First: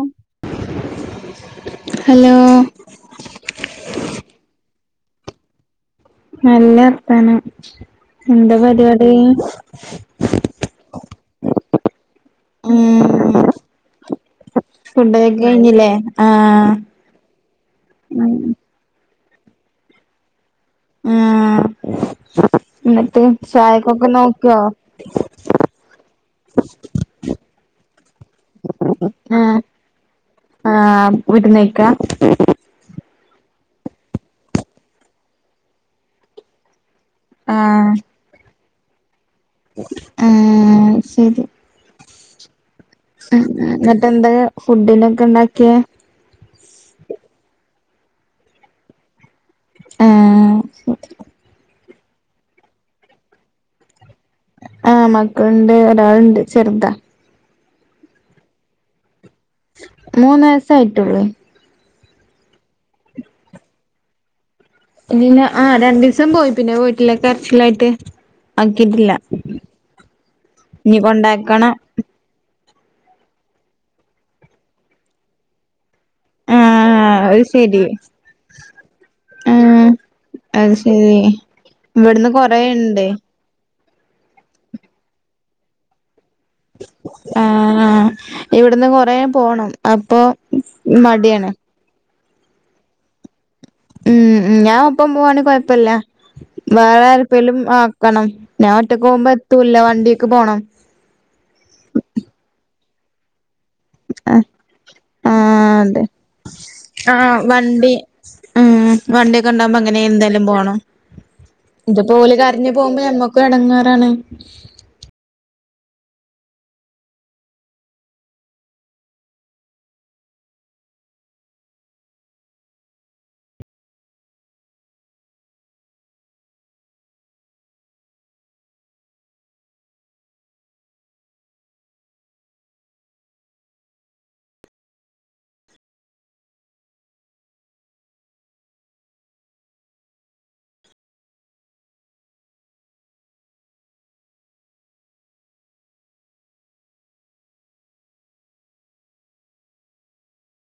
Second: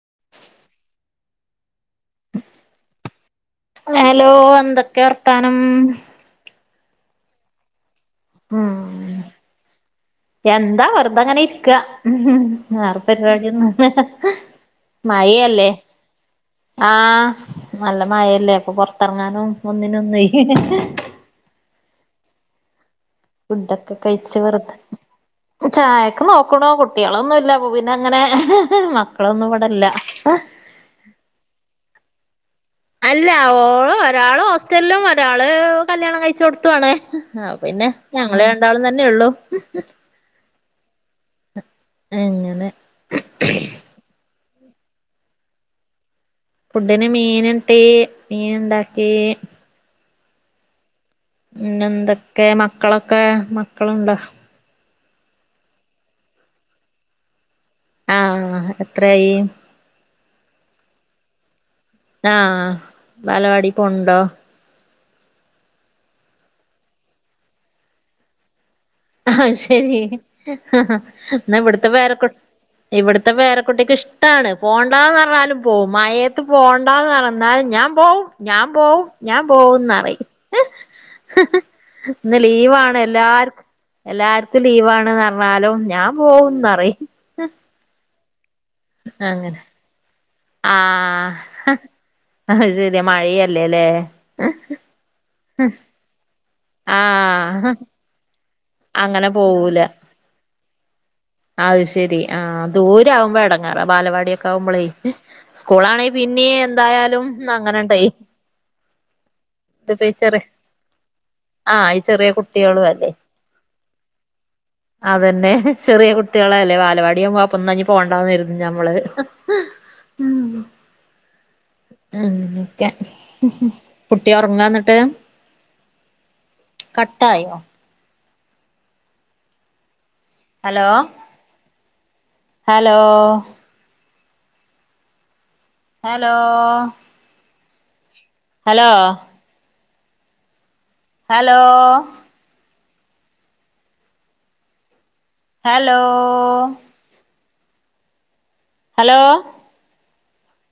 [inaudible] Hello hello എന്തൊക്കെയാ വർത്താനം? നല്ല വർത്താനം എന്താ ഉം പരിപാടി? എന്താ വെറുതങ്ങനെ ഇരിക്ക വേറെ ഉം പരിപാടിയൊന്നൂല്ല. ഫുഡൊക്കെ മയയല്ലേ കഴിഞ്ഞില്ലേ ആഹ് ആഹ് നല്ല മയയല്ലേ അപ്പൊ പുറ ത്തിറങ്ങാനും ഒന്നിനൊന്നേയ് ആഹ് എന്നിട്ട് ഫുഡൊക്കെ ചായക്കൊക്കെ കഴിച്ച് നോക്കിയോ? വെറുതെ ചായക്ക് നോക്കണു കുട്ടികളൊന്നുംല്ല അപ്പൊ പിന്നെ അങ്ങനെ മക്കളൊന്നും ആഹ് ഇവിടെ ഇല്ല. ആഹ് വിരുന്നേക്കാ. അല്ല ഓള് ഒരാള് ഹോസ്റ്റലിലും ഒരാള് കല്യാണം കഴിച്ചോടത്തും ആണ്. ആഹ് പിന്നെ ഞങ്ങള രണ്ടാളും തന്നെ ഉള്ളൂ. ആഹ് സരി. അങ്ങനെ ഇന്ന്ട്ട് എന്തക ഫുഡിനൊക്ക ഇണ്ടാക്ക്യെ? ഫുഡിന് മീന്ട്ടീ. മീന് ഇണ്ടാക്കീ. ആഹ്. ശ പിന്നെ എന്തൊക്കേ മക്കളൊക്കെ. മക്കള്ണ്ടൊ? ആഹ് മക്കള്ണ്ട്. ഒരാള്ണ്ട് ചെറ്ത. ആഹ് എത്രായി. മൂന്ന് വയസ്സായിട്ടൊള്ളൊയ്. ആഹ് വാലവാടി പോണ് ണ്ടൊ? ഇല്ല. ആഹ് രണ്ടീസം പോയി. പിന്നെ പോയിട്ടില്ല. കരച്ച്ലായിട്ട് ആക്കീട്ടില്ല. ആഹ് ശരി. ഇന്ന കൊണ്ടാക്കണം ഇവിട്ത്തെ പേരെക്കു ഇവിട്ത്തെ പേരക്കുട്ടിക്ക് ഇഷ്ടാണ്. പോണ്ടാന്നർഞ്ഞാലും പോവും. മഴേ ത്ത് പോണ്ടാന്ന് ആഹ് അത് പറഞ്ഞാ ശരി ഞാൻ പോവും ഞാൻ പോവും ഞാൻ ആഹ് പോവുംന്നറയും. അത് ശരി ഇവിടുന്ന് ഇന്ന് ലീവാണ് കൊറേണ്ട് എല്ലാർ എല്ലാർക്കും ലീവാണ് ന്നർഞ്ഞാലും ഞാൻ പോവുന്നറയ് ആഹ് ആഹ് ഇവിട്ന്ന് കൊറേ അങ്ങനെ പോണം അപ്പൊ മട്യാണ്. ആഹ് അത് ശരിയ മഴീ അ ഉം ഉം ഞാ ഒപ്പം പോവാണെ കൊഴപ്പല്ല. വേറെ ആരെപ്പേലും ആഹ് ആക്കണം. ഞാ ഒറ്റക്ക് അങ്ങനെ പോവുമ്പൊ പോവൂല എത്തൂല്ല. വണ്ടിക്ക് പോണം. അത് ശരി. ആഹ് ദൂരിവുമ്പൊ എട ങ്ങേറ ആഹ് വാലവാടിയൊക്ക ആവുമ്പളെ. ആഹ് അതെ സ്കൂളാണെ പിന്നെ എന്തായാലും ആഹ് വണ്ടി ന്നങ്ങനണ്ടെ ഉം വണ്ട്യൊക്ക ഇണ്ടാവുമ്പൊ അങ്ങനെ എന്തായാലും പോണം. ആഹ് ഈ ഇതിപ്പോ ചെറിയ ഓല് കര്ഞ്ഞ് കുട്ടികളും പോവുമ്പൊ അല്ലേ ഞമ്മക്കും എടങ്ങേറാണ്. അതന്നെ ചെറീ കു ട്ടീളല്ലെ. വാലവാടിയാവുമ്പൊ അപ്പൊന്ന ഇഞ്ഞി പോണ്ടന്നെരുതും ഞമ്മള്. ഉം ഉം ക്കെ. കുട്ടി ഒർങ്ങാന്ന്ട്ട്. കട്ടായൊ? Hello hello. Hello hello hello hello hello